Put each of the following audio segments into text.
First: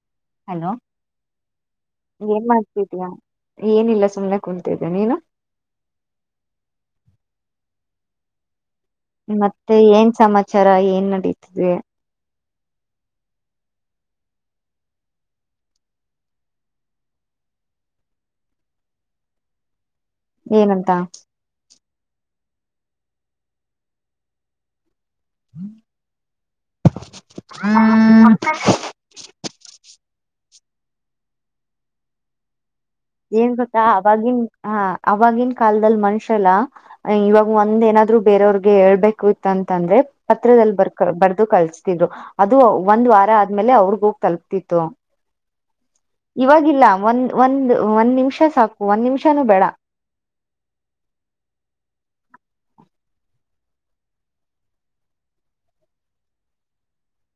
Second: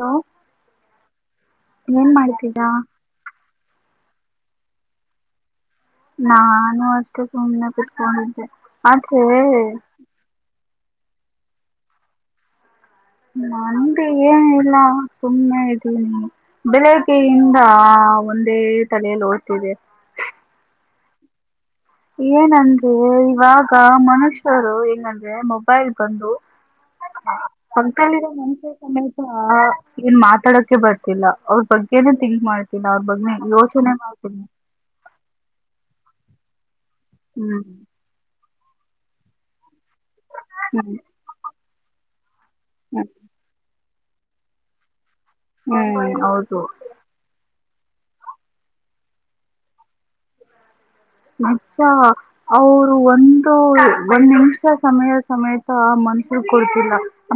Hello hello ಏನ್ ಮಾಡ್ತಿದೀ ಯಾ ಏನಿಲ್ಲ ಸುಮ್ನೆ ಕುಂತಿದ್ದೆ ನೀನು ನಾನು ಅಷ್ಟ ಸುಮ್ನೆ ಕೂತ್ಕೊಂಡಿದೆ ಮತ್ತೆ ಏನ್ ಸಮಾಚಾರ ಏನ್ ನಡೀತಿದ್ವಿ ನಂದಿ ಏನ ಇಿಲ್ಲ ಸುಮ್ಮನೆ ಇದ್ದೀನಿ ಬೆಳಿಗ್ಗೆಯಿಂದ ನ ಒಂದೇ ತಲೆಯಲ್ಲಿ ಓದ್ತಿದೆ ಏನಂತ ಏನಂದ್ರೆ ಇವಾಗ ಮನುಷ್ಯರು ಹೆಂಗಂದ್ರೆ ಮೊಬೈಲ್ ಬಂದು ಅಂಕಲ್ ಗೆ ಮಂಚೆ ಸಮೇತ ಏನ್ ಮಾತಾಡ ಬರ್ತಿಲ್ಲಾ ಅವ್ರ ಬಗ್ಗೆನೆ ತಿಂಗ್ ಮಾಡ್ ಏನ್ ಗೊತ್ತಾ ಅವವಾಗಿನ ಹ ಅವವಾಗಿನ ಕಾಲದಲ್ಲಿ ಮನುಷ್ಯ ಎಲ್ಲ ಇವಾಗ ಹ್ಮ್ ಒಂದ್ ಏನಾದ್ರು ಬೇರೆಯವ್ರಿಗೆ ಹೇಳ್ಬೇಕು ಇತ್ತಂತ ಆದ್ರೆ ಅಂದ್ರೆ ಪತ್ರದಲ್ಲಿ ಬರ್ ಹ್ಮ್ ಬರ್ದು ಕಳಿಸತಿದ್ರು ಅದು ಒಂದ್ ವಾರ ಆದ್ಮೇಲೆ ಅವ್ರ ಹೋಗ ತಲುಪ್ತಿತ್ತು ಹ್ಮ್ ಹ್ಮ್ ಹೌದು ಇವಾಗಿಲ್ಲ ಒಂದ ಒಂದು ಒಂದ್ ನಿಮಿಷ ಸಾಕು ಒಂದ್ ನಿಮಿಷಾನೂ ಬೇಡ ಅಕ್ಕ ಅವ್ರು ಒಂದು ಒಂದ್ ನಿಮಿಷ ಸಮಯ ಸಮೇತ ಮನ್ಸ ಕೊಡ್ತಿಲ್ಲ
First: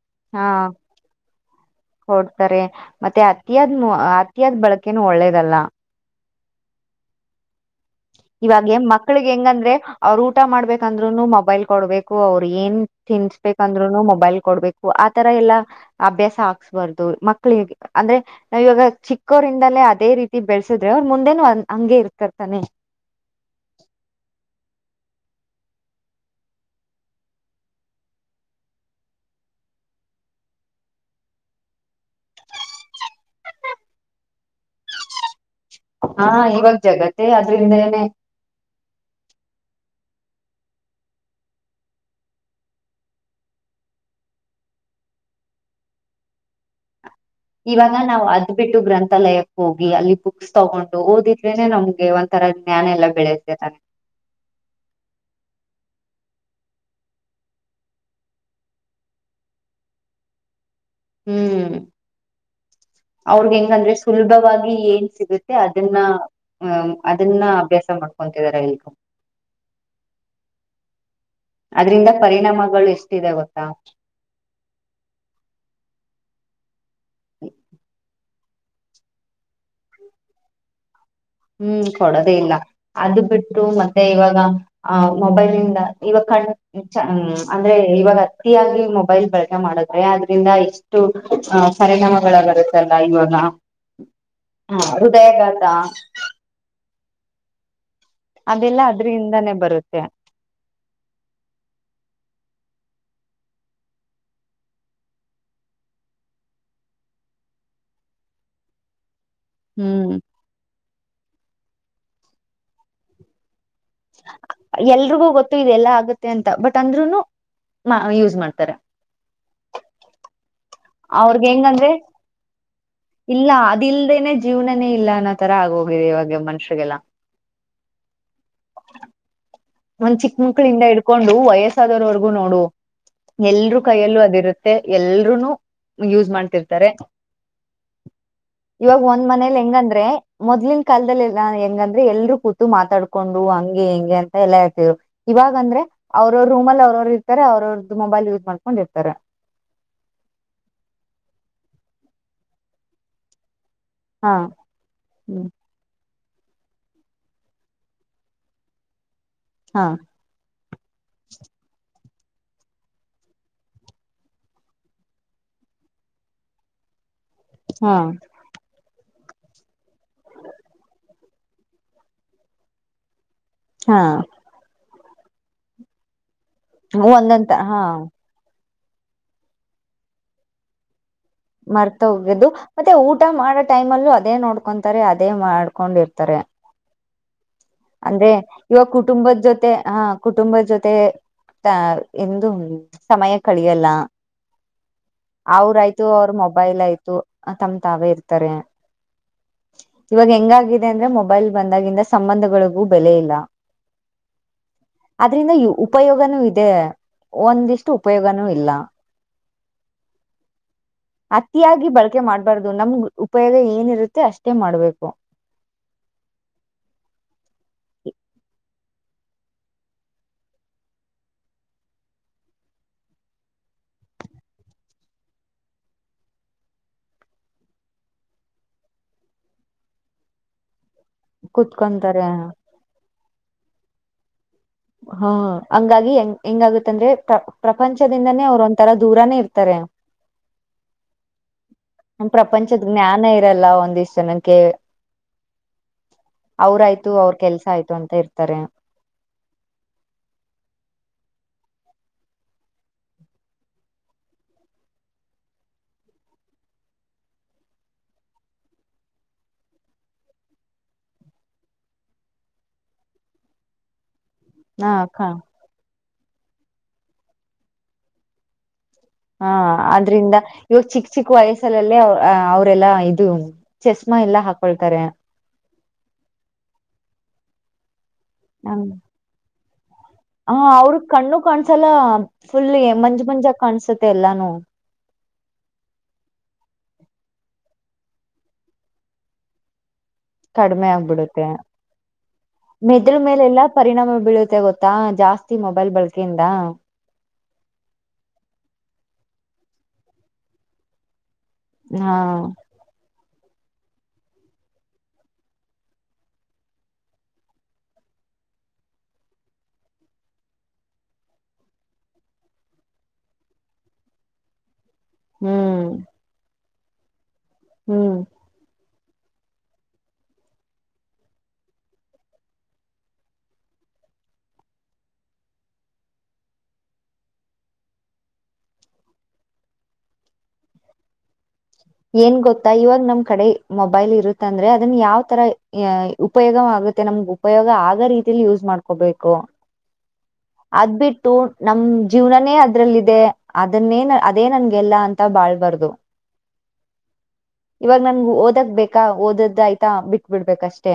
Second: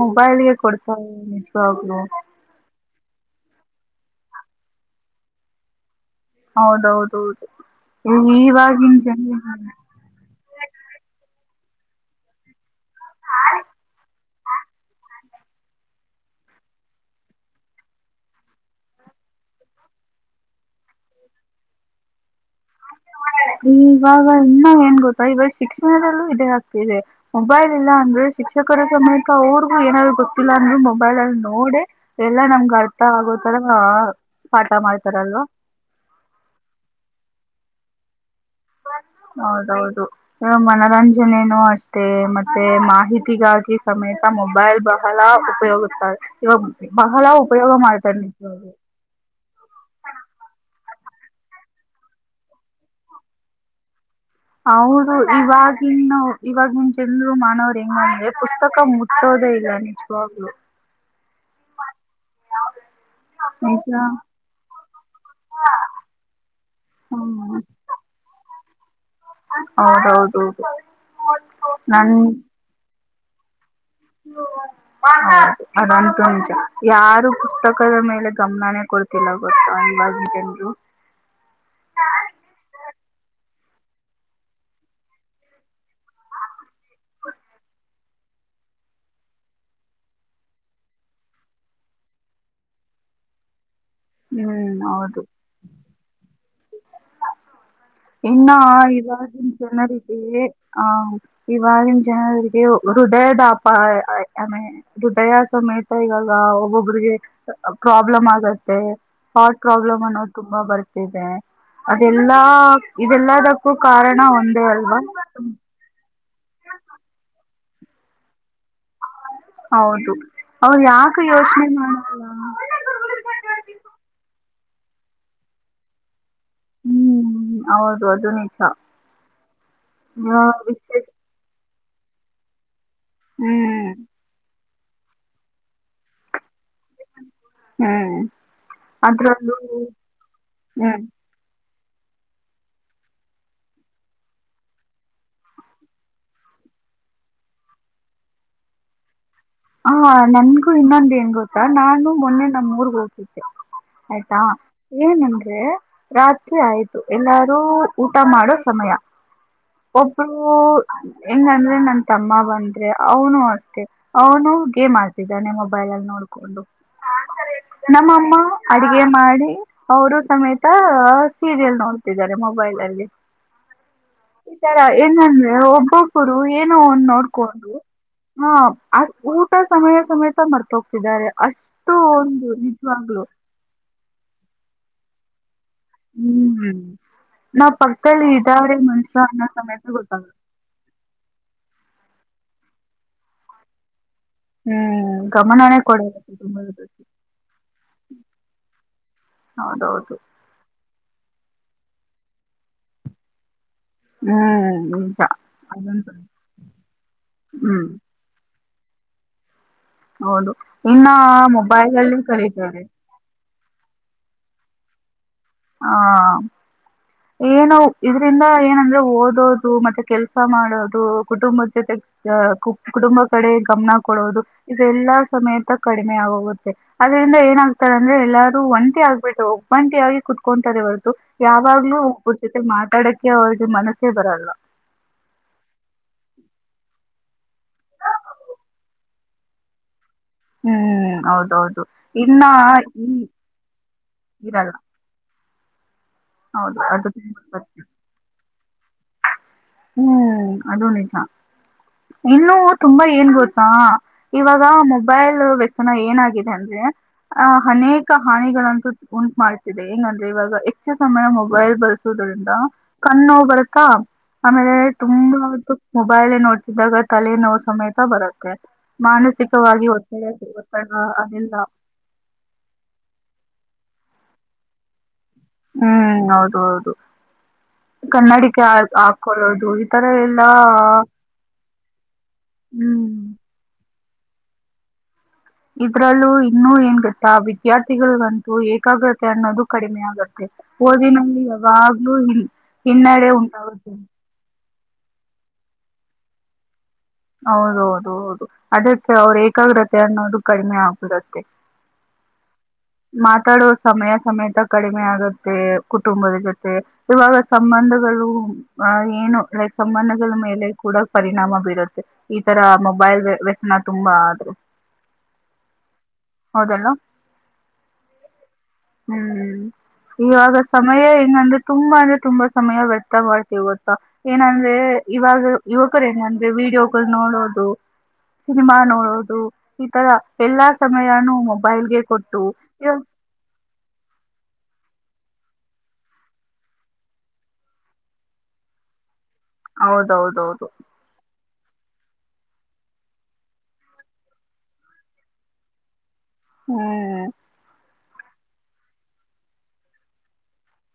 ಮೊಬೈಲ್ ಹಾ ಗೆ ಕೊಡ್ತ ನಿಜವಾಗ್ಲಲು ಕೊಡ್ತಾರೆ ಮತ್ತೆ ಅತಿಯಾದ್ ಅತಿಯಾದ್ ಬಳಕೆನು ಒಳ್ಳೇದಲ್ಲ ಹೌದೌದೌದು ಇವಾಗ ಇವಾಗಿನ್ ಮಕ್ಳಿಗೆ ಜನ ಹೆಂಗಂದ್ರೆ ಅವರು ಊಟ ಮಾಡ್ಬೇಕಂದ್ರುನು ಮೊಬೈಲ್ ಕೊಡ್ಬೇಕು ಅವ್ರ ಏನ್ ತಿನ್ಸ್ಬೇಕಂದ್ರರು ಮೊಬೈಲ್ ಕೊಡ್ಬೇಕು ಆತರ ಎಲ್ಲಾ ಅಭ್ಯಾಸ ಹಾಕ್ಸ್ಬಾರ್ದು ಮಕ್ಕಳಿಗೆ ಅಂದ್ರೆ ನಾವ ಇವಾಗ ಚಿಕ್ಕವ ್ರಂದಲೇ ಅದೇ ರೀತಿ ಬೆಳೆಸಿದ್ರೆ ಅವ್ರು ಮುಂದೆನು ಹಂಗಗೆ ಇರ್ತರ್ತಾನೆ ಇವಾಗ ಇನ್ನ ಏನ್ ಗೊತ್ತಾ ಇವಾಗ ಶಿಕ್ಷಣದಲ್ಲೂ ಇದೇ ಆಗ್ತಿದೆ ಮೊಬೈಲ್ ಇಲ್ಲಾ ಅಂದ್ರೆ ಶಿಕ್ಷಕರ ಸಮೇತ ಅವ್ರಿಗೂ ಏನಾದ್ರು ಗೊತ್ತಿಲ್ಲ ಅಂದ್ರೆ ಮೊಬೈಲ್ ಅಲ್ಲಿ ನೋಡಿ ಎಲ್ಲಾ ನಮ್ಗ ಅರ್ಥ ಆಗುತ್ತ ಎ ಪಾಠ ಮಾಡ್ತಾರಲ್ವಾ ಹಾ ಇವಾಗ ಜಗತ್ತೇ ಅದ್ರಿಂದ ಏನೆೇ ಹೌದೌದು ಮನರಂಜನೆನೂ ಅಷ್ಟೇ ಮತ್ತೆ ಮಾಹಿತಿಗಾಗಿ ಸಮೇ ಮೊಬೈಲ್ ಬಹಳ ಉಪಯೋಗ ಇವಾಗ ಬಹಳ ಉಪಯೋಗ ಇವಾಗ ಮಾಡ್ತಾರೆ ನಾವ್ ಅದ್ ನಿಜವಾಗಿ ಬಿಟ್ಟು ಗ್ರಂಥಾಲಯಕ್ ಹೋಗಿ ಅಲ್ಲಿ ಬುಕ್ಸ್ ತಗೊಂಡ ಓದಿದ್ರೆನೆ ನಮ್ಗೆ ಒಂಥರ ಜ್ಞಾನ ಎಲ್ಲಾ ಬೆಳೆತೇ ತಾನೆ ಅವರು ಇವಾಗಿವಾಗಿನ ಇವಾಗಿನ್ ಜನರು ಮಾಡವರು ಹೆಂಗಂದ್ರೆ ಪುಸ್ತಕ ಮುಟ್ಟೋ ಅ ಇದ ನಿಜವಾಗ್ಲು ಹೂ ಅವ್ರಗ್ ನಿಜ ಹೆಂಗಂದ್ರೆ ಸುಲಭವಾಗಿ ಏನ್ ಸಿಗುತ್ತೆ ಅದನ್ನ ಅದನ್ನ ಹ್ಮ್ ಅಭ್ಯಾಸ ಮಾಡ ಕುಂತಿದಿದ್ದಾರೆ ಹೌದೌದೌದು ಅದ್ರಿಂದ ಪರಿಣಾಮಗಳು ಎಷ್ಟಿದೆ ಗೊತ್ತಾ ಹ ಅದಂತು ಉಂಚ ಯಾರು ಪುಸ್ತಕದ ಮೇಲೆ ಗಮನನೇ ಕೊಡ್ತಿಲ್ಲ ಗೊತ್ತು ಇವಾಗ ಜನರು ಹೂ ಕೊಡದೇ ಇಲ್ಲ ಅದು ಬಿಟ್ಟು ಮತ್ತೆ ಇವಾಗ ಆ ಮೊಬೈಲ್ಂದ ಇವ ಅಂದ್ರೆ ಇವಾಗ ಅತಿಯಾಗಿ ಮೊಬೈಲ್ ಬಳಕೆ ಮಾಡದ್ರೆ ಆದದ್ರಿಂದ ಇಷ್ಟು ಹ ಪರಿಣಾಮಗಳ ಬರುತ್ತಲ್ಲ ಇವಾಗ ಹ್ಮ್ ಹ ಹೌದು ಹೃದಯಾಘಾತ ಇನ್ನ ಅದೆಲ್ಲ ಇವಾಗಿನ ಅದ್ರಿಂದಾನೇ ಬರುತ್ತೆ ಜನರಿಗೆ ಆ ಇವಾಗಿನ ಜನರಿಗ್ ಹೃದಯದಪ್ಪಾ ಆಮೇ ಹೃದಯ ಸಮೇತ ಈಗಾಗ ಒಬ್ಬೊಬ್ರಿಗೆ. ಪ್ರಾಬ್ಲಮ್ ಆಗತ್ತೆ. ಹಾರ್ಟ್ ಪ್ರಾಬ್ಲಮ್ ಹ್ಮ್ ಅನ್ನೋದು ತುಂಬಾ ಬರ್ತಿದೆ ಅದೆಲ್ಲಾ ಇದೆಲ್ಲಕ್ಕು ಕಾರಣ ಒಂದೇ ಅಲ್ವಾ. ಎಲ್ರಿಗೂ ಗೊತ್ತು ಇದೆಲ್ಲಾ ಆಗುತ್ತೆ ಅಂತ ಬಟ್ ಅಂದ್ರುನು ಯೂಸ್ ಮಾಡ್ತಾರೆ. ಹೌದು ಅವ್ರು ಯಾಕೆ ಅವ್ರಗ ಯೋಚನೆ ಹೆಂಗಂದ್ರೆ ಮಾಡಲ್ಲ ಇಲ್ಲ ಅದ ಇಲ್ದೇನೆ ಜೀವನೇ ಇಲ್ಲ ಅನ್ನೋ ತರ ಆಗ ಹೋಗಿದೆ ಇವಾಗ ಮನುಷ್ಯರಿಗೆಲ್ಲ. ಹ್ಮ ಹೌದು ಅದು ನಿಜ. ಒಂದ್ ಚಿಕ್ಕ ಇವಾಗ ಮಕ್ಳಿಂದ ವಿಶೇಷ- ಇಡ್ಕೊಂಡು ವಯಸ್ಸಾದೋರ್ವರ್ಗೂ ನೋಡು ಎಲ್ರೂ ಹ್ಮ್ ಕೈಯಲ್ಲೂ ಅದಿರುತ್ತೆ. ಮೆ ಎಲ್ರುೂ ಯೂಸ್ ಮಾಡ್ತಿರ್ತಾರೆ. ಹ್ಮ್ ಇವಾಗ ಒಂದ್ ಅದ್ರಲ್ಲೂ ಮನೇಲಿ ಹೆಂಗಂದ್ರೆ ಮೊದ್ಲಿನ ಹ್ಮ್ ಕಾಲದಲ್ಲಿಲ್ಲ ಹೆಂಗಂದ ಅದೇ ಎಲ್ರೂ ಕೂತು ಮಾತಾಡ್ಕೊಂಡು ಹಂಗೆ ಹೆಂಗೆ ಅ ಎಲ್ಲ ಇರ್ತರು ಇವಾಗ ಅಂದ್ರೆ ಅವ್ರ ರೂಮಲ್ಲಿ ಅವ್ರವರು ಇರ್ತಾರೆ ಅವ್ರ ಅವ್ರದ್ದ ಮೊಬೈಲ್ ಯೂಸ್ ಮಾಡ್ಕೊಂಡಿರ್ತಾರೆ. ಹಾ ನನ್ಗೂ ಇನ್ನೊಂದ ಏನ್ ಗೊತ್ತಾ ನಾನು ಮೊನ್ನೆ ನಮ್ ಊರ್ಗ್ ಹೋಗ್ತಿದ್ದೆ. ಹಾ ಆಯ್ತಾ ಏನ್ ಹ್ಮ್ ಅಂದ್ರೇ ರಾತ್ರಿ ಆಯ್ತು ಎಲ್ಲಾರೂ ಊಟ ಮಾಡೋ ಸಮಯ. ಹಾ ಒಬ್ರು ಹೆಂಗ ಅಂದ್ರೆ ನಂತ ತಮ್ಮ ಬಂದ್ರೆ ಅವನು ಅಷ್ಟೇ ಅವನು ಗೇಮ್ ಆಡ್ತಿದ್ದಾನೆ ಮೊಬೈಲ್ ಅಲ್ಲಿ ನೋಡ್ಕೊಂಡು. ಹಾ ನಮ್ಮಮ್ಮ ಅಡಗೆ ಮಾಡಿ ಅವರು ಸಮೇತ ಸೀರಿಯಲ್ ನೋಡ್ತಿದ್ದಾರೆ ಮೊಬೈಲ್ ಅಲ್ಲಿ. ಹಾ ಈ ತರ ಏನಂದ್ರೆ ಒಬ್ಬೊಬ್ಬರು ಏನು ಒಂದು ಒಂದಂತ ನೋಡ್ಕೊಂಡು ಹಾ ಹ ಅ ಊಟ ಸಮಯ ಸಮೇತ ಮರ್ತ ಹೋಗ್ತಿದ್ದಾರೆ. ಮರ್ತ ಹೋಗಿದ್ದು ಮತ್ತೆ ಊಟ ಮಾಡ ಟೈಮ್ ಅಲ್ಲೂ ಅದೇ ನೋಡ್ಕೊಂತಾರೆ ಅದೇ ಮಾಡ ಕೊಂಡಿರ್ತಾರೆ ಹ್ಮ್ ನಾವ್ ಪಕ್ಕದಲ್ಲಿ ಅಂದ್ರೆ ಇದಾರೆ ಇವಾಗ ಮನುಷ್ಯ ಕುಟುಂಬದ ಅನ್ನೋ ಜೊತೆ ಸಮೇತ ಹಾ ಗೊತ್ತಾಗಲ್ಲ ಕುಟುಂಬದ ಜೊತೆ. ಆ ಎಂದ ಸಮಯ ಕಳಿಯಲ್ಲಾ. ಹ್ಮ್ ಗಮನನೇ ಅವ್ರಯ್ತು ಕೊಡಲ್ಲ ಅವ್ರ ಕುಟುಂಬದ ಮೊಬೈಲ್ ಬಗ್ಗೆ. ಆಯ್ತು ತಮ್ ತಾವೇ ಇರ್ತಾರೆ. ಹೌದೌದು ಅ ಅಂದ್ರೆ ಮೊಬೈಲ್ ಬಂದಾಗಿಂದ ಸಂಬಂಧಗಳಿಗೂ ಬೆಲೆ ಇಲ್ಲ. ಹ್ಮ ಅದ್ರಿಂದ ಉಪಯೋಗನೂ ಇದೆ ಹ್ಮ್ ಒಂದಿಷ್ಟು ಉಪಯೋಗನೂ ಇಲ್ಲ. ಹೌದು ಇನ್ನ ಅತಿಯಾಗಿ ಮೊಬೈಲ್ ಅಲ್ಲಿ ಬಳಕೆ ಮಾಡ್ಬಾರ್ದು ಕಲಿತಾರೆ. ನಮ್ಗ್ ಉಪಯೋಗ ಏನಿರುತ್ತೆ ಅಷ್ಟೇ ಮಾಡ್ಬೇಕು. ಹಾ ಏನೋ ಇದರಿಂದ ಏನಂದ್ರ. ಓದೋದು ಮತ್ತೆ ಕೆಲಸ ಮಾಡೋದು ಕುಟುಂಬದ ಜೊತೆ ಕುಟುಂಬ ಕಡೆ ಗಮ್ನ. ಕೊಡುದು ಇದು ಎಲ್ಲಾ ಸಮೇತ ಕಡಿಮೆ ಆಗೋಗುತ್ತೆ ಅದ್ರಂದ ಏನಾಗ್ತಾರೆ ಅಂದ್ರೆ ಎಲ್ಲಾರೂ ಒಂದ್ ಆಗ್ಬಟ್ಟು ಒಗ್ಬಂಟಿ ಆಗಿ ಕುತ್ಕೊಂತಾರೆವಗ್ ಯಾವಾಗ್ಲೂ ಕುೂತ್ಕೊಂತಾರೆ ಒಬ್ರು ಜೊತೆ ಮಾತಾಡಕ್ಕೆ ಅವ್ರಿಗೆ ಮನಸೇ ಬರಲ್ಲ. ಹಾ ಹಂಗಾಗಿ ಹೆಂಗ ಹೆಂಗಾಗತ್ತಂದ್ರೆ. ಪ್ರ ಪ್ರಪಂಚದಿಂದನೇ ಅವ್ರು ಒಂಥರ ದೂರಾನೇ ಇರ್ತಾರೆ. ಹ್ಮ್ ಹ್ಮ್ ಹೌದೌದು ಇನ್ನ ಪ್ರಪಂಚದ ಈ ಜ್ಞಾನ ಇರಲ್ಲ ಒಂದಿಷ್ಟ್ ಜನಕ್ಕೆ ಇರಲ್ಲ. ಹೌದು ಅದು ಅವ್ರಾಯ್ತು ಅವ್ರ ತುಂಬಾ ಕೆಲ್ಸ ಸತ್ಯ. ಆಯ್ತು ಅಂತ ಇರ್ತಾರೆ. ಹ್ಮ್ ಅದು ನಿಜ. ಇನ್ನು ತುಂಬಾ ಏನ್ ಗೊತ್ತಾ ಇವಾಗ ಮೊಬೈಲ್ ವ್ಯಸನ ಏನಾಗಿದೆ ಅಂದ್ರೆ. ಅ ಅನೇಕ ಹಾನಿಗಳಂತೂ ಉಂಟು ಮಾಡ್ತಿದೆ ಹೆಂಗಂದ್ರೆ ಇವಾಗ ಹೆಚ್ಚು ಸಮಯ ಮೊಬೈಲ್ ಬಳಸೋುದ್ರಿಂದ ಕಣ್ಣು ನಾವೂ ಬರುತ್ತಾ ಆಮೇಲೆ ಹ ತುಂಬ ವಟು ಮೊಬೈಲ್ ನೋಡ್ತಿದ್ದಾಗ ತಲೆ ನೋ ಸಮೇತ ಬರುತ್ತೆ ಹಾ ಮಾನಸಿಕವಾಗಿ ಒತ್ತಡ ಆದ್ರಿಂದ ಇವಾಗ ಒತ್ತಡ ಚಿಕ್ಕ ಚಿಕ್ಕ ಅದೆಲ್ಲ ವಯಸ್ಸಲ್ಲಲ್ಲೇ ಅ ಅವ್ರೆಲ್ಲ ಇದು ಚಸ್ಮಾ ಎಲ್ಲಾ ಹಾಕೊಳ್ತಾರೆ ಹ್ಮ್ ಹೌದು ಹೌದು ಕನ್ನಡಿಿಕ ಹ ಆ ಹಾಕೊಳ್ಳದು ಆ ತರ ಎಲ್ಲಾ ಒಂದ್ಸಲ ಫುಲ್ ಹ್ಮ್ ಮಂಜು ಮಂಜಾಗ ಕಾಣ್ಸುತ್ತೆ ಎಲ್ಲಾನು ಇದ್ರಲ್ಲೂ ಇನ್ನುೂ ಏನ್ ಗತ್ತಾ ವಿದ್ಯಾರ್ಥಿಗಳಗಂತೂ ಏಕಾಗ್ರತೆ ಅನ್ನೋದು ಕಡಿಮೆ ಆಗುತ್ತೆ ತ್ತೆ ಓದಿನಲ್ಲಿ ಯಾವಾಗ್ಲೂ ಇಲ್ಲಿ ಮೆದ್ರ ಮೇಲೆಲ್ಲಾ ಪರಿಣಾಮ ಬೀಳುತ್ತೆ ಗೊತ್ತಾ ಜಾಸ್ತಿ ಮೊಬೈಲ್ ಬಳಕೆಯಿಂದ ಹೌದು ಹೌದು ಹೌದು ಅದಕ್ಕೆ ಅವ್ರ ಏಕಾಗ್ರತೆ ಅನ್ನೋದು ಕಡಿಮೆ ಆಗ್ಬಿಡತ್ತೆ ಹಾ ಮಾತಾಡುವ ಸಮಯ ಸಮೇತ ಕಡಿಮೆ ಆಗುತ್ತೆ ಕುಟುಂಬದ ಜೊತೆ ಇವಾಗ ಸಂಬಂಧಗಳು [unintelligible] ಏನು ಲೈಕ್ ಸಂಬಂಧಗಳ ಮೇಲೆ ಕೂಡ ಪರಿಣಾಮ ಬೀರುತ್ತೆ ಈ ತರ ಮೊಬೈಲ್ ಇದು ವ್ಯಸನ ತುಂಬಾ ಆದ್ರರು ಹ್ಮ್ ಹೌದಲ್ಲ ಹ್ಮ್ ಹ್ಮ್ ಹ್ಮ್ ಇವಾಗ ಸಮಯ ಹೆಂಗಂದ್ರೆ ತುಂಬಾ ಅಂದ್ರೆ ತುಂಬಾ ಸಮಯ ವ್ಯರ್ಥ ಮಾಡ್ತೀವಿ ಗೊತ್ತಾ ಏನಂದ್ರೆ ಇವಾಗ ಯುವಕರು ಹೆಂಗ ಅಂದ್ರೆ ವಿೀಡಿಯೋಗಳು ನೋಡೋದು ಸಿನಿಮಾ ನೋಡೋದು ಈ ತರ ಎಲ್ಲಾ ಸಮಯಾನೂ ಮೊಬೈಲ್ಗೆ ಏನ್ ಕೊಟ್ಟು ಗೊತ್ತಾ ಇವಾಗ ನಮ್ ಕಡೆ ಮೊಬೈಲ್ ಇರುತ್ತೆಂದ್ರೆ ಅದನ್ ಯಾವ್ ತರ ಉಪಯೋಗ ಆಗುತ್ತೆ ನಮ್ಗೆ ಉಪಯೋಗ ಆಗ ರೀತಲಿ ಯೂಸ್ ಮಾಡ್ಕೋಬೇಕು ಹೌದೌದೌದು ಕು----ಅದ್ ಬಿಟ್ಟು ನಮ ಜೀವನನೇ ಅದ್ರಲ್ಲಿದೆ ಅದನ್ನೇ ಅದೇ ನನ್ಗೆಲ್ಲ ಅಂತ ಬಾಳ್ಬಾರ್ದದು ಹ್ಮ್ ಇವಾಗ ನನ್ ಓದಕ್ ಬೇಕಾ ಓದದ ಆಯ್ತಾ ಬಿಟ್ ಬಿಡ್ಬೇಕಷ್ಟೇ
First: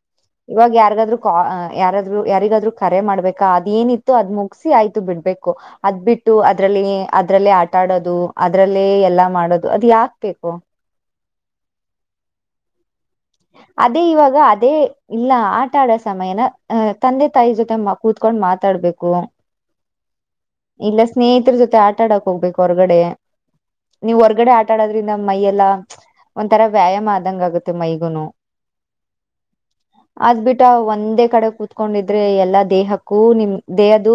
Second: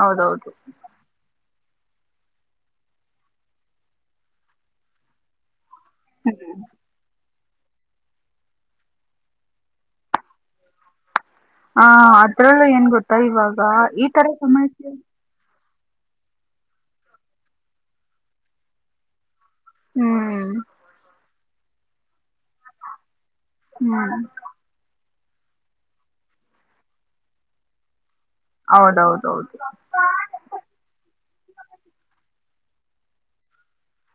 ಹೌದೌದು ಇವಾಗ ಯಾರಿಗಾದರು ಕಾಲ್ ಹಾ ಯಾರಾದ್ರು ಯಾರಿಗಾದರೂ ಕರೆ ಮಾಡ್ಬೇಕಾ ಅದ ಏನಿತ್ತು ಅದ್ ಮುಗಸಿ ಆಯ್ತು ಬಿಡ್ಬೇಕು ಅದ್ ಬಿಟ್ಟು ಅದ್ರಲ್ಲಿ ಅದ್ರಲ್ಲೇ ಆಟ ಆಡೋದು ಅದ್ರಲ್ಲೇ ಎಲ್ಲ ಮಾಡೋದು ಅದ ಯಾಕ್ಬೇಕು ಹ ಅದ್ರಲ್ಲೂ ಏನ್ ಗೊತ್ತ ಅದೇ ಇವಾಗ ಅದೇ ಇಲ್ಲ ಹಾ ಮಾತಾಡ ಸಮಯನ ಹ ತಂದೆ ತಾಯಿ ಜೊತೆ ಕೂತ್ಕೊಂಡ್ ಮಾತಾಡ್ಬೇಕು ಹ್ಮ್ ಇಲ್ಲ ಸ್ನೇಹಿತರ ಜೊತೆ ಆಟಾಡಕ್ ಹೋಗ್ಬೇಕು ಹೊರ್ಗಡೆ ಹ್ಮ್ ನೀವು್ ಹೊರ್ಗಡೆ ಆಟಾಡೋದ್ರಿಂದ ಮೈಯೆಲ್ಲಾ ಒಂಂತರಾ ವ್ಯಾಯಾಮ ಆದಂಗ ಆಗುತ್ತೆ ಮೈಗುನು ಹೌದೌದೌದು ಅದ್ ಬಿಿಟ್ಟ ಒಂದೇ ಕಡೆ ಕುತ್ಕೊಂಡಿದ್ರೆ ಎಲ್ಲಾ ದೇಹಕ್ಕೂ ನಿಮ್ ದೇಹದ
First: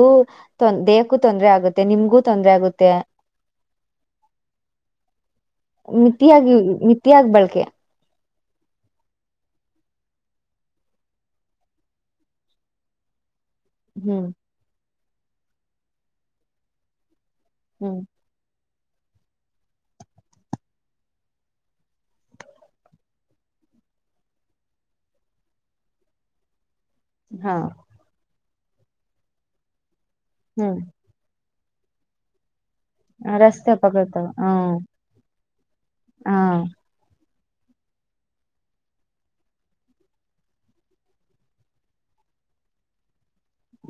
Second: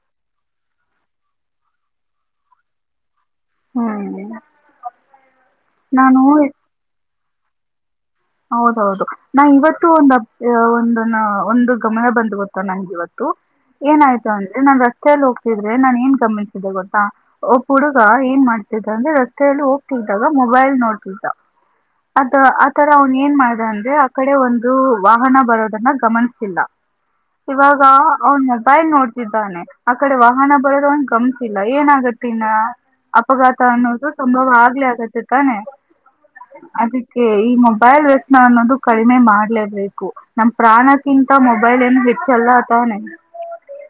ದೇಹ ತೊಂದ್ರರೆ ಆಗುತ್ತೆ ನಿಮ್ಗೂ ತೊಂದ್ರರೆ ಆಗುತ್ತೆ ಹಾ [unintelligible] ಮಿತಿಯಾಗಿ ಮಿತಿಯಾಗ ಬಳಕೆ ಹೌದೌದು ನಾ ಇವತ್ತು ಒಂದು ಒಂದ ನ ಒಂದು ಗಮನ ಬಂದ್ ಗೊತ್ತಾ ನಂಗೆ ಇವತ್ತು ಹ್ಮ್ ಏನಾಯ್ತು ಅಂದ್ರೆ ನಾನ್ ರಸ್ತೆಯಲ್ಲಿ ಹೋಗ್ತಿದ್ರೆ ನಾನ್ ಏನ್ ಗಮಿಸಿದೆೆ ಗೊತ್ತಾ ಒಬ್ಬ ಹುಡುಗ ಹ್ಮ್ ಏನ್ ಮಾಡ್ತ ಅಂದ್ರೆ ರಸ್ತೆಯಲ್ಲಿ ಹೋಗ್ತಿದ್ದಾಗ ಮೊಬೈಲ್ ನೋಡ್ತಿದ್ದ ಅದ ಆತ್ರಾ ಅವ್ನ್ ಏನ್ ಮಾಡ್ದ ಅಂದ್ರೆ ಆ ಕಡೆ ಒಂದು ವಾಹನ ಬರೋದನ್ನ ಗಮನ್ತಿಲ್ಲ ಹಾ ಇವಾಗ ಅವ ಮೊಬೈಲ್ ನೋಡ್ತಿದ್ದಾನೆ ಆ ಕಡೆ ವಾಹನ ಹ್ಮ್ ಬರೋದ ಒಂದ ಗಮ್ ಇಲ್ಲ ಏನಾಗತ್ತಿನ [unintelligible] ಅಪಘಾತ ರಸ್ತೆ ಅನ್ನೋದು ಅಪಘಾತ ಸಂಭವ ಹ್ಮ್ ಆಗ್ಲಿ ಆಗತ್ತೆ ತಾನೆ. ಹಾ ಅದಕ್ಕೆ ಈ ಮಮ್ಮ- ಮೊಬೈಲ್ ವ್ಯಸನ ಅನ್ನೋದು ಕಡಿಮೆ ಮಾಡ್ಲೇಬೇಕು. ನಮ್ ಪ್ರಾಣಕ್ಕಿಂತ ಮೊಬೈಲ್ ಏನು ಹೆಚ್ಚಲ್ಲ. ಹ [inaudible]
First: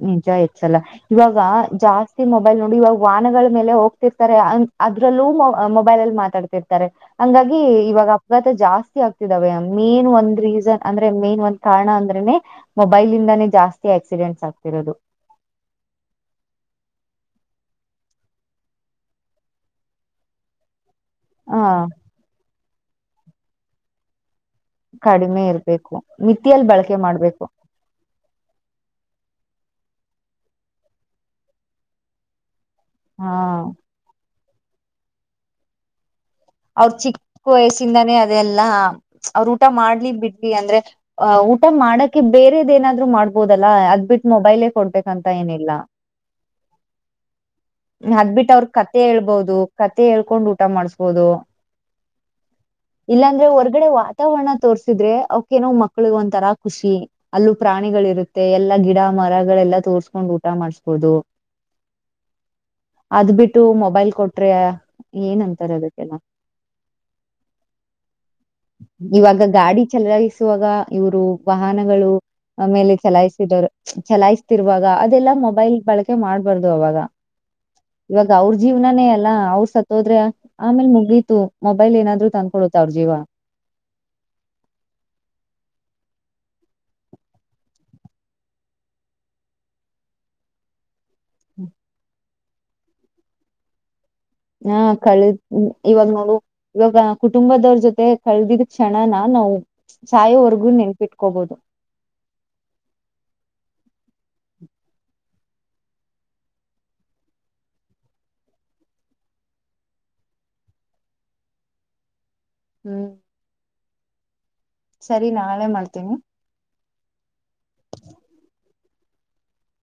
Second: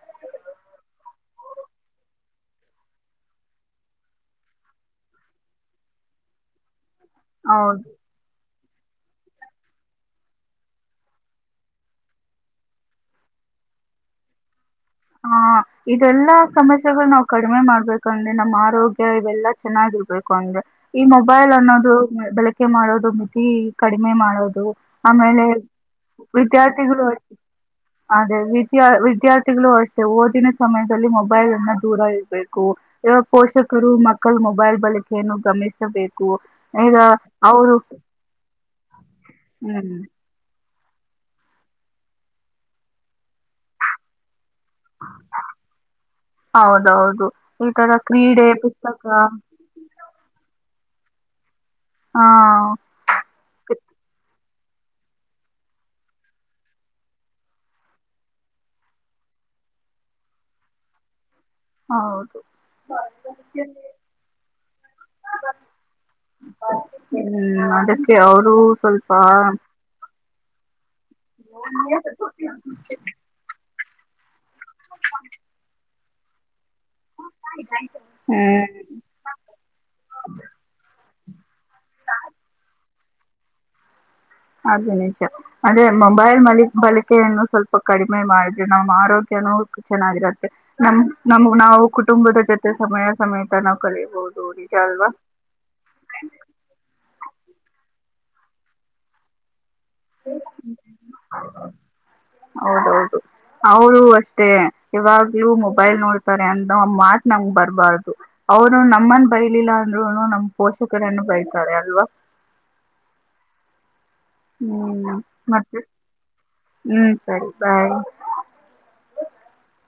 ನಿಜ ಹೆಚ್ಚಲ್ಲ ಇವಾಗ ಜಾಸ್ತಿ ಮೊಬೈಲ್ ನೋಡಿ ಇವಾಗ ವಾಹನಗಳ ಮೇಲೆ ಹೋಗ್ತಿರ್ತಾರೆ. ಅದ್ರಲ್ಲೂ ಮೊಬೈಲ್ ಅಲ್ಲಿ ಮಾತಾಡ್ತಿರ್ತಾರೆ ಹಂಗಾಗಿ ಹೌದು ಇವಾಗ ಅಪಘಾತ ಜಾಸ್ತಿ ಜಾಸ್ ಆಗ್ತಿದಾವೆ. ಮೇನ್ ಒಂದ್ ರೀಸನ್ ಅಂದ್ರೆ ಮೇನ್ ಒಂದ್ ಕಾರಣ ಅಂದ್ರೆನೆ ಮೊಬೈಲಿಂದಾನೇ ಜಾಸ್ತಿ ಆಕ್ಸಿಡೆಂಟ್ ಹಾ, ಇದೆಲ್ಲಾ ಸಮಸ್ಯೆಗಳು ನಾವ- ಕಡಿಮೆ ಮಾಡ್ಬೇಕಂದ್ರೆ ನಮ್ಮ್ ಆರೋಗ್ಯ ಇವೆಲ್ಲಾ ಚೆನ್ನಾಗಿರ್ಬೇಕು ಅಂದ್ರೆ ಈ ಮೊಬೈಲ್ ಹ ಅನ್ನೋದು ಬಳಕೆ ಮಾಡೋದು ಮಿತಿ ಕಡಿಮೆ ಮಾಡೋದು. - ಕಡಿಮೆ ಆಮೇಲೆ ಇರ್ಬೇಕು ಮಿತಿಯಲ್ಲಿ ಬಳಕೆ ವಿದ್ಯಾರ್ಥಿಗಳು. [unintelligible] ಮಾಡ್ಬೇಕು ಅದೇ ವಿದ್ಯಾದ್ಯಾರ್ಥ ಗಳು ಅಷ್ಟೇ ಓದಿನ ಸಮಯದಲ್ಲಿ ಮೊಬೈಲ್ನಿಂದ ದೂರ ಇರಬೇಕು. ಹಾ ಪೋಷಕರು ಮಕ್ಕಳ ಮೊಬೈಲ್ ಬಳಕೆಯನ್ನು ಗಮನಿಸಬೇಕು. ಅವ್ರ ಈಗ ಚಿಕ್ಕ ಅವರು ವಯಸ್ಸಿಂದಾನೇ ಅದೆಲ್ಲ ಅವ್ರ ಊಟ ಹ್ಮ್ ಮಾಡ್ಲಿ ಬಿಡ್ಲಿ ಅಂದ್ರೆ, - ಆ ಊಟ ಮಾಡಕೆ ಬೇರೆದ ಎ ನಾದ್ರು ಮಾಡ್ಬೋದಲ್ಲಾ ಅದ್ಬಿಟ್ಟು ಮೊಬೈಲ್ ಕೊಡ್ಬೇಕಂತ ಏನಿಲ್ಲ. ಹೌದೌದು ಈ ತರ - ಕ್ರೀಡೆ ಅದಬಿಟ್ಟ ಅವ್ರ ಕತೆ ಪುಸ್ತಕ ಹೇಳ್ಬೋದು. ಕತೆ ಹೇಳ್ಕೊಂಡು ಊಟ ಮಾಡಿಸಬೋದು ಹಾ ಇಲ್ಲಾಂದ್ರೆ ಹೊರಗಡೆ ವಾತಾವರಣ ತೋರ್ರಿಸಿದ್ರೆ ಅವ್ಕ ಏನೋ ಮಕ್ಳಿಗೆಒಂತರ ಖುಷಿ ಅಲ್ಲೂ ಪ್ರಾಣಿಗಳು ಇರುತ್ತೆ. ಎಲ್ಲಾ ಗಿಡ ಮರಗಳ- ಎಲ್ಲ ತೋರ್ಸ್ಕೊಂಡ್ ಊಟ ಮಾಡಸಬಹುದು. ಹೌದು ಅದ್ ಬಿಟ್ಟು ಮೊಬೈಲ್ ಕೊಟ್ರೆ ಏನಂತಾರೆ ಅದಕ್ಕೆಲ್ಲ ಹ್ಮ್, ಅದಕ್ಕೆ ಅವರು ಸ್ವಲ್ಪ- ವಾಗ ಇವರು ವಾಹನಗಳು ಮೇಲೆ ಚಲಾಯ್ಸಿದರು ಚಲಾಯಿಸತಿರುವಾಗ ಅದೆಲ್ಲಾ ಮೊಬೈಲ್ ಬಳಕೆ ಮಾಡ್ಬಾರ್ದು. ಅವಾಗ, ಇವಾಗ ಅವ್ರ ಹ್ಮ್ ಜೀವನಾನೇ ಅಲ್ಲ ಅವ್ರ ಸತ್ತೋದ್ರೆ ಆಮೇಲೆ ಮುಗತ. - ಮೊಬೈಲ್ ಏನಾದ್ರರು ತಂದ್ಕೊಡುತ್ತಾವ್ರ ಜೀವಾ. - ಅದು ನಿಜ. ಅಂದ್ರೆ ಮೊಬೈಲ್ ಬಳಿಕೆಯನ್ನು ಸ್ವಲ್ಪ ಕಡಿಮೆ ಮಾಡಿದ್ರೆ ನಮ್ಮ್ ಆರೋಗ್ಯ- ಚೆನ್ನಾಗಿರುತ್ತೆ. ನಮ್ ನಮ್ ನಾವು ಕುಟುಂಬದ ಜೊತೆ ಸಮಯ ಸಮೇತ ನಾವು ಕಳಿಯಬಹುದು. ಹಾ, ಕಳ ಇವಾಗ ನೋಡು ಇವಾಗ ಕುಟುಂಬದವ್ರ ಜೊತೆ ಕಳ್ದಿದ ಕ್ಷಣನ ನಾವು ಸಾಯವರ್ಗೂ ನೆನಪಿಟ್ಕೋಬಹುದು. - ಹೌದೌದು ಇವು ಮೊಬೈಲ್ ನೋಡ್ತಾರೆ ಅನ್ನೋ ಮಾತ ನಮಗ್ ಬರಬಾರದು. ಅವ್ರು ನಮ್ಮನ್ ಬೈಲಿಲ್ಲ ಅಂದ್ರು ನಮ್ಮ ಪೋಷಕರನ್ನು ಬೈತಾರೆ ಅಲ್ವಾ. ಹ್ಮ್, ಹ್ಮ್, ಸರಿ ನಾಳೆ ಮತ್ತೆ ಮಾಡ್ತೀನಿ. ಹ್ಮ್ ಸರಿ ಬಾಯ್